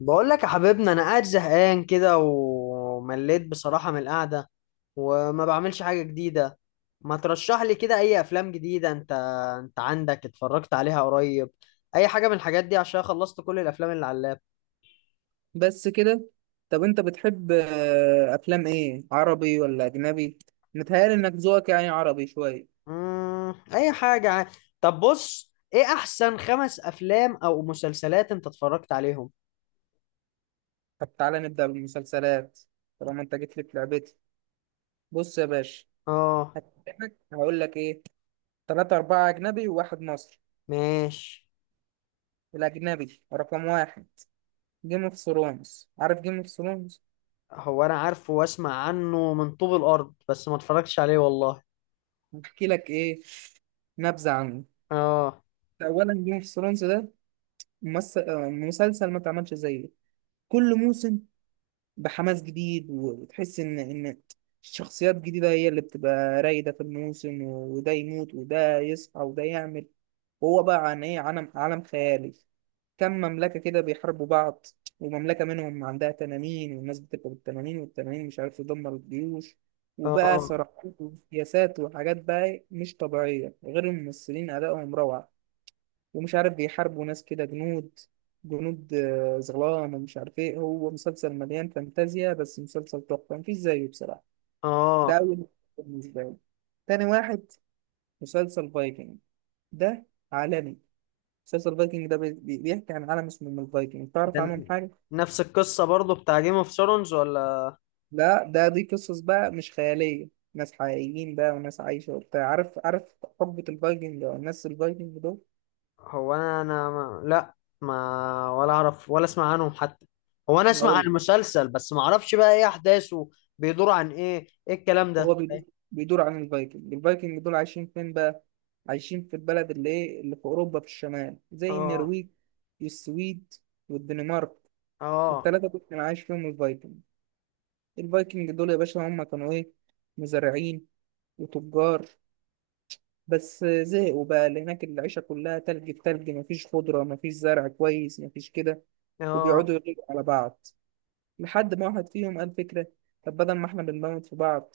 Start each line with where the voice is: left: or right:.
left: بقول لك يا حبيبنا، انا قاعد زهقان كده ومليت بصراحة من القعدة وما بعملش حاجة جديدة. ما ترشح لي كده اي افلام جديدة انت؟ انت عندك اتفرجت عليها قريب اي حاجة من الحاجات دي، عشان خلصت كل الافلام اللي على اللاب.
right: بس كده. طب انت بتحب افلام ايه، عربي ولا اجنبي؟ متهيألي انك ذوقك يعني عربي شويه.
left: اي حاجة طب بص، ايه احسن خمس افلام او مسلسلات انت اتفرجت عليهم؟
right: طب تعالى نبدأ بالمسلسلات، طالما انت جيت لي في لعبتي. بص يا باشا،
left: اه.
right: هكلمك هقول لك ايه. 3 4 أجنبي و1 مصري.
left: ماشي.
right: الأجنبي رقم 1 جيم اوف ثرونز، عارف جيم اوف ثرونز؟
left: هو انا عارفه واسمع عنه من طوب الارض، بس ما اتفرجتش عليه والله.
right: هحكي لك ايه، نبذة عنه.
left: اه.
right: أولا جيم اوف ثرونز ده مسلسل ما اتعملش زيه. كل موسم بحماس جديد، وتحس ان الشخصيات الجديده هي اللي بتبقى رايده في الموسم، وده يموت وده يصحى وده يعمل. وهو بقى عن ايه؟ عالم خيالي، كم مملكه كده بيحاربوا بعض، ومملكه منهم عندها تنانين، والناس بتبقى بالتنانين، والتنانين مش عارف تدمر الجيوش، وبقى
left: اه.
right: صراعات وسياسات وحاجات بقى مش طبيعيه، غير الممثلين ادائهم روعه. ومش عارف بيحاربوا ناس كده جنود. جنود زغلان ومش عارف ايه. هو مسلسل مليان فانتازيا، بس مسلسل تحفة مفيش زيه بصراحة. ده
left: اه.
right: أول مسلسل بالنسبة لي. تاني واحد مسلسل فايكنج. ده عالمي. مسلسل فايكنج ده بيحكي عن عالم اسمه من الفايكنج. تعرف
left: ده
right: عنهم حاجة؟
left: نفس القصة برضو بتاع جيم اوف ثرونز ولا؟
right: لا، ده دي قصص بقى مش خيالية، ناس حقيقيين بقى وناس عايشة وبتاع، عارف حقبة الفايكنج أو الناس الفايكنج دول.
left: هو انا ما... لا، ما ولا اعرف ولا اسمع عنهم حتى. هو انا اسمع عن
right: هقول.
left: المسلسل، بس ما اعرفش بقى ايه احداثه. بيدور عن ايه، ايه الكلام ده؟
right: هو بيدور، بيدور عن الفايكنج دول عايشين فين بقى؟ عايشين في البلد اللي ايه، اللي في اوروبا في الشمال، زي
left: اه.
right: النرويج والسويد والدنمارك.
left: اه.
right: الـ3 دول كان عايش فيهم الفايكنج. الفايكنج دول يا باشا هم كانوا ايه؟ مزارعين وتجار. بس زهقوا بقى، اللي هناك العيشة كلها تلج في تلج، مفيش خضرة، مفيش زرع كويس، مفيش كده.
left: اه.
right: وبيقعدوا يغيروا على بعض، لحد ما واحد فيهم قال فكرة. طب بدل ما احنا بنموت في بعض،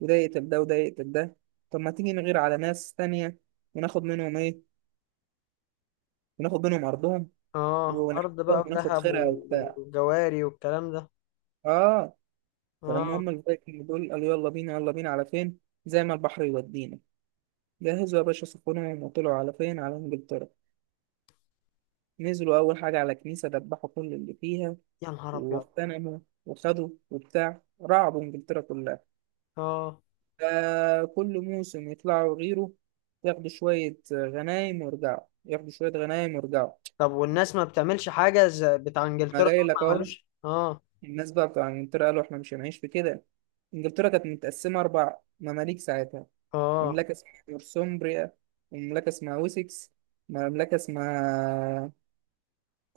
right: وده يقتل ده وده يقتل ده، طب ما تيجي نغير على ناس تانية وناخد منهم ايه، وناخد منهم أرضهم،
left: اه ارض
right: ونحتلهم
left: بقى
right: وناخد
left: بذهب
right: خيرها وبتاع.
left: وجواري والكلام ده.
right: اه.
left: اه.
right: فالمهم الفايكنج دول قالوا يلا بينا، يلا بينا على فين، زي ما البحر يودينا. جهزوا يا باشا سفنهم وطلعوا على فين؟ على إنجلترا. نزلوا أول حاجة على كنيسة، دبحوا كل اللي فيها
left: يا نهار ابيض.
right: واغتنموا وخدوا وبتاع، رعبوا إنجلترا كلها.
left: اه.
right: آه كل موسم يطلعوا غيره، ياخدوا شوية غنايم ويرجعوا، ياخدوا شوية غنايم ويرجعوا.
left: طب والناس ما بتعملش حاجة زي بتاع
right: ما
left: انجلترا دول؟
right: جاي لك
left: ما
right: اهو.
left: عملوش، اه.
right: الناس بقى بتوع انجلترا قالوا احنا مش هنعيش في كده. انجلترا كانت متقسمة 4 مماليك ساعتها.
left: اه.
right: مملكة اسمها نورثومبريا، ومملكة اسمها ويسكس، مملكة اسمها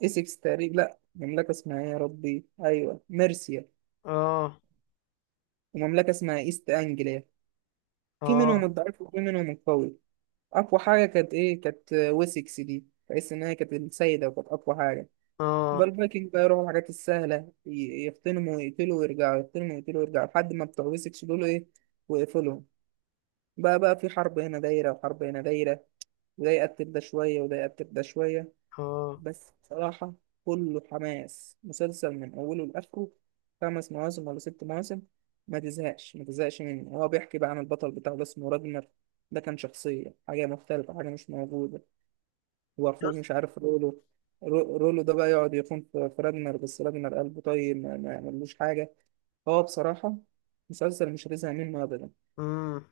right: إسكس تقريبا، لأ مملكة اسمها إيه يا ربي، أيوه ميرسيا،
left: اه.
right: ومملكة اسمها إيست أنجليا. في منهم
left: اه.
right: الضعيف وفي منهم القوي. اقوى حاجه كانت ايه؟ كانت ويسكس دي، بحيث ان هي كانت السيده وكانت اقوى حاجه. يبقى
left: اه.
right: الفايكنج بقى يروحوا الحاجات السهله، يغتنموا ويقتلوا ويرجعوا، يغتنموا ويقتلوا ويرجعوا، لحد ما بتوع ويسكس دول ايه، ويقفلهم. بقى في حرب هنا دايره وحرب هنا دايره، وده يقتل ده شويه وده يقتل ده شويه.
left: اه.
right: بس بصراحه كله حماس، مسلسل من اوله لاخره. 5 مواسم ولا 6 مواسم، ما تزهقش ما تزهقش منه. هو بيحكي بقى عن البطل بتاعه، ده اسمه راجنر. ده كان شخصية حاجة مختلفة، حاجة مش موجودة. واخوه مش عارف رولو. رولو ده بقى يقعد يخون في راجنر، بس راجنر قلبه طيب ما يعملوش حاجه. هو بصراحه مسلسل مش رزق منه ابدا.
left: امم.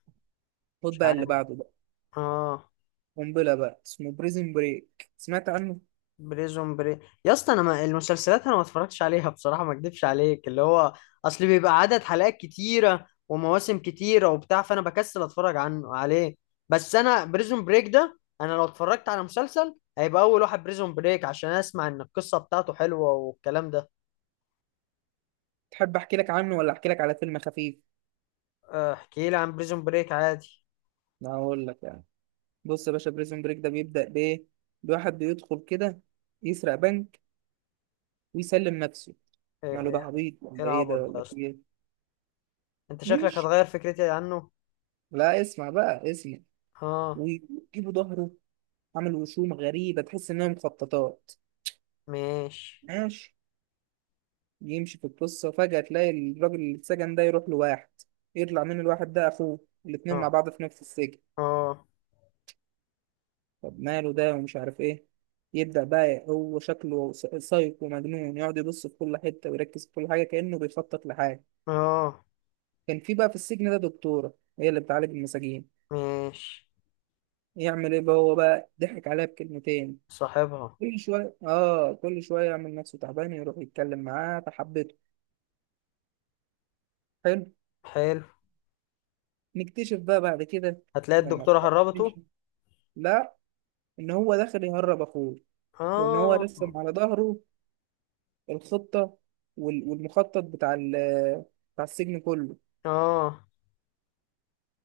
right: خد
left: مش
right: بقى اللي
left: عارف.
right: بعده بقى،
left: اه.
right: قنبله بقى، اسمه بريزن بريك، سمعت عنه؟
left: بريزون بري، يا اسطى انا ما المسلسلات، انا ما اتفرجتش عليها بصراحه، ما اكدبش عليك، اللي هو اصل بيبقى عدد حلقات كتيره ومواسم كتيره وبتاع، فانا بكسل اتفرج عليه. بس انا بريزون بريك ده، انا لو اتفرجت على مسلسل هيبقى اول واحد بريزون بريك، عشان اسمع ان القصه بتاعته حلوه والكلام ده.
right: تحب احكي لك عنه ولا احكي لك على فيلم خفيف؟
left: آه، احكي لي عن بريزون بريك عادي.
right: انا هقول لك يعني. بص يا باشا، بريزن بريك ده بيبدا بايه؟ بواحد بيدخل كده يسرق بنك ويسلم نفسه.
left: ايه،
right: قال له ده عبيط
left: إيه
right: ولا ايه
left: العبط
right: ده،
left: ده
right: ولا
left: يا
right: في
left: اسطى؟
right: ايه؟
left: انت شكلك
right: ماشي.
left: هتغير فكرتي عنه.
right: لا اسمع بقى اسمع.
left: اه.
right: ويجيبوا ظهره عامل وشوم غريبة تحس إنها مخططات.
left: ماشي.
right: ماشي. يمشي في القصة، فجأة تلاقي الراجل اللي اتسجن ده يروح لواحد، يطلع من الواحد ده أخوه، الاتنين
left: اه.
right: مع بعض في نفس السجن.
left: اه.
right: طب ماله ده ومش عارف إيه. يبدأ بقى هو، شكله سايكو مجنون، يقعد يبص في كل حتة ويركز في كل حاجة كأنه بيخطط لحاجة.
left: اه.
right: كان في بقى في السجن ده دكتورة، هي اللي بتعالج المساجين.
left: ماشي.
right: يعمل إيه بقى هو بقى؟ ضحك عليها بكلمتين.
left: صاحبها.
right: كل شوية آه كل شوية يعمل نفسه تعبان، يروح يتكلم معاه، فحبته. حلو.
left: حلو.
right: نكتشف بقى بعد كده،
left: هتلاقي
right: لما
left: الدكتورة
right: الخط
left: هربته.
right: تمشي، لا، ان هو داخل يهرب اخوه. وان هو
left: اه.
right: رسم على ظهره الخطة، والمخطط بتاع السجن كله.
left: اه.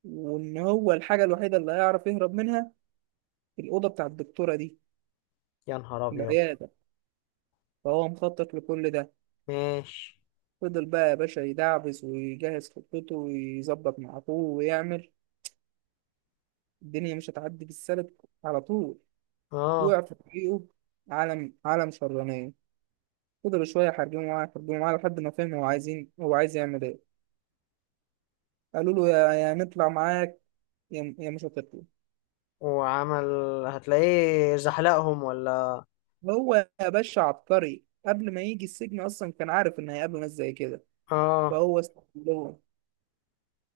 right: وان هو الحاجة الوحيدة اللي هيعرف يهرب منها الأوضة بتاع الدكتورة دي،
left: يا نهار ابيض.
right: العيادة. فهو مخطط لكل ده.
left: ماشي.
right: فضل بقى يا باشا يدعبس ويجهز خطته، ويظبط مع اخوه ويعمل. الدنيا مش هتعدي بالسلك على طول،
left: اه.
right: وقع في طريقه عالم شرانية. فضلوا شوية يحاربوه معاه يحاربوه معاه، لحد ما فهم هو عايزين، هو عايز يعمل إيه. قالوا له يا نطلع معاك، يا مش هتطلع.
left: وعمل، هتلاقيه زحلقهم ولا؟
right: هو يا باشا عبقري، قبل ما يجي السجن أصلا كان عارف إن هيقابله ناس زي كده،
left: اه.
right: فهو استغلهم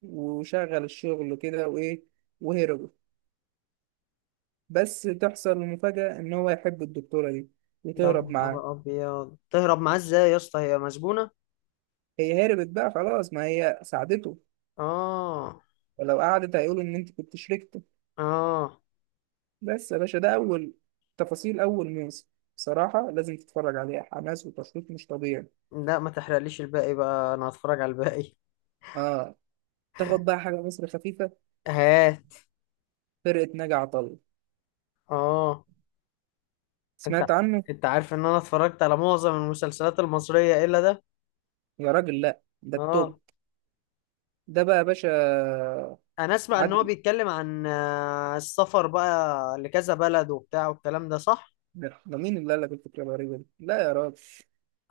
right: وشغل الشغل كده وإيه، وهربوا. بس تحصل المفاجأة إن هو يحب الدكتورة دي
left: يا
right: وتهرب معاه.
left: نهار ابيض، تهرب معاه ازاي يا اسطى، هي مسجونة؟
right: هي هربت بقى خلاص، ما هي ساعدته،
left: اه.
right: ولو قعدت هيقولوا إن أنت كنت شريك.
left: اه.
right: بس يا باشا ده أول، تفاصيل أول موسم، بصراحة لازم تتفرج عليها. حماس وتشويق مش طبيعي.
left: لا ما تحرقليش الباقي بقى، انا هتفرج على الباقي.
right: آه. تاخد بقى حاجة مصر خفيفة،
left: هات.
right: فرقة ناجي عطا الله،
left: اه. انت
right: سمعت عنه؟
left: انت عارف ان انا اتفرجت على معظم المسلسلات المصرية الا ده.
right: يا راجل لأ، ده التوب.
left: اه.
right: ده بقى يا باشا
left: انا اسمع ان هو
right: عادل.
left: بيتكلم عن السفر بقى لكذا بلد وبتاع والكلام ده، صح؟
right: ده مين اللي قال لك الفكرة الغريبة دي؟ لا يا راجل،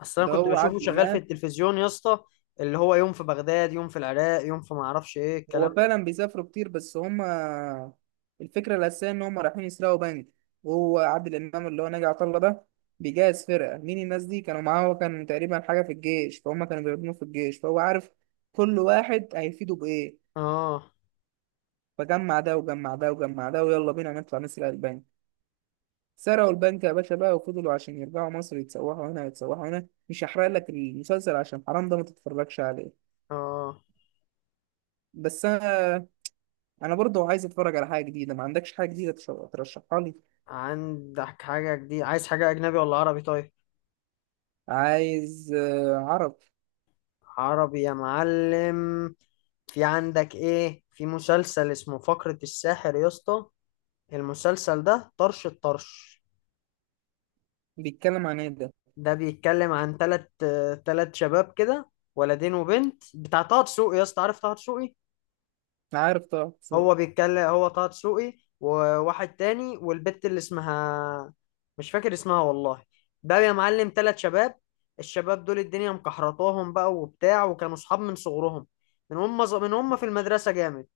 left: اصل انا
right: ده
left: كنت
right: هو
left: بشوفه
right: عادل
left: شغال في
right: إمام.
left: التلفزيون يا اسطى، اللي هو يوم في بغداد، يوم في العراق، يوم في ما اعرفش ايه
right: هو
left: الكلام ده.
right: فعلا بيسافروا كتير، بس هما الفكرة الأساسية إن هما رايحين يسرقوا بنك. وهو عادل إمام، اللي هو ناجي عطا الله ده، بيجهز فرقة. مين الناس دي؟ كانوا معاه، هو كان تقريبا حاجة في الجيش، فهم كانوا بيخدموه في الجيش، فهو عارف كل واحد هيفيده بإيه.
left: اه.
right: فجمع ده وجمع ده وجمع ده، ويلا بينا نطلع نسرق البنك. سرقوا البنك يا باشا بقى، وفضلوا عشان يرجعوا مصر، يتسوحوا هنا يتسوحوا هنا. مش هحرق لك المسلسل عشان حرام، ده ما تتفرجش عليه.
left: اه.
right: بس أنا، انا برضو عايز اتفرج على حاجه جديده. ما عندكش حاجه جديده ترشحها لي؟
left: عندك حاجة جديدة؟ عايز حاجة اجنبي ولا عربي؟ طيب،
right: عايز عرب.
left: عربي يا معلم. في عندك ايه، في مسلسل اسمه فقرة الساحر يا اسطى، المسلسل ده طرش الطرش.
right: بيتكلم عن ايه ده؟
left: ده بيتكلم عن تلت شباب كده، ولدين وبنت بتاع طه دسوقي، يا اسطى عارف طه دسوقي؟
right: عارف طبعا بس.
left: هو بيتكلم، هو طه دسوقي وواحد تاني والبت اللي اسمها، مش فاكر اسمها والله. بقى يا معلم تلات شباب، الشباب دول الدنيا مكحرطاهم بقى وبتاع، وكانوا صحاب من صغرهم، من هم في المدرسة جامد.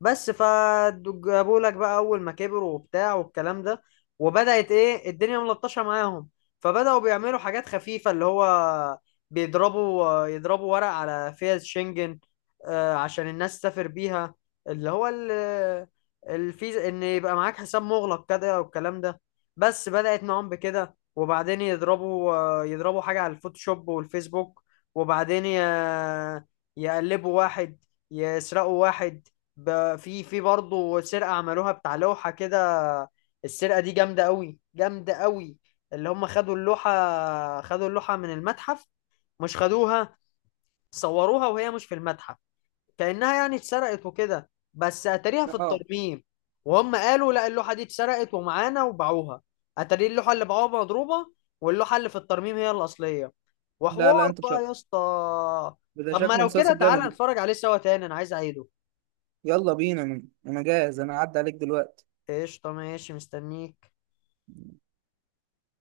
left: بس فجابوا لك بقى أول ما كبروا وبتاع والكلام ده، وبدأت إيه، الدنيا ملطشة معاهم. فبدأوا بيعملوا حاجات خفيفة، اللي هو بيضربوا يضربوا ورق على فيز شنجن، عشان الناس تسافر بيها، اللي هو الفيزا ان يبقى معاك حساب مغلق كده والكلام ده. بس بدأت معاهم بكده، وبعدين يضربوا حاجة على الفوتوشوب والفيسبوك. وبعدين يقلبوا واحد، يسرقوا واحد. في في برضه سرقة عملوها بتاع لوحة كده. السرقة دي جامدة قوي، جامدة قوي. اللي هم خدوا اللوحة، خدوا اللوحة من المتحف. مش خدوها، صوروها وهي مش في المتحف، كأنها يعني اتسرقت وكده، بس اتاريها في
right: اه.
left: الترميم. وهم قالوا لا، اللوحة دي اتسرقت ومعانا، وباعوها. اتاري اللوحة اللي باعوها مضروبة، واللوحة اللي في الترميم هي الأصلية.
right: لا لا،
left: وحوار
right: انت
left: بقى
right: شك.
left: يا اسطى.
right: ده
left: طب ما
right: شكله
left: لو كده
right: مسلسل
left: تعالى
right: جامد.
left: نتفرج عليه سوا تاني، انا عايز اعيده.
right: يلا بينا، انا جاهز، انا عدى عليك دلوقتي.
left: قشطة، ماشي، مستنيك.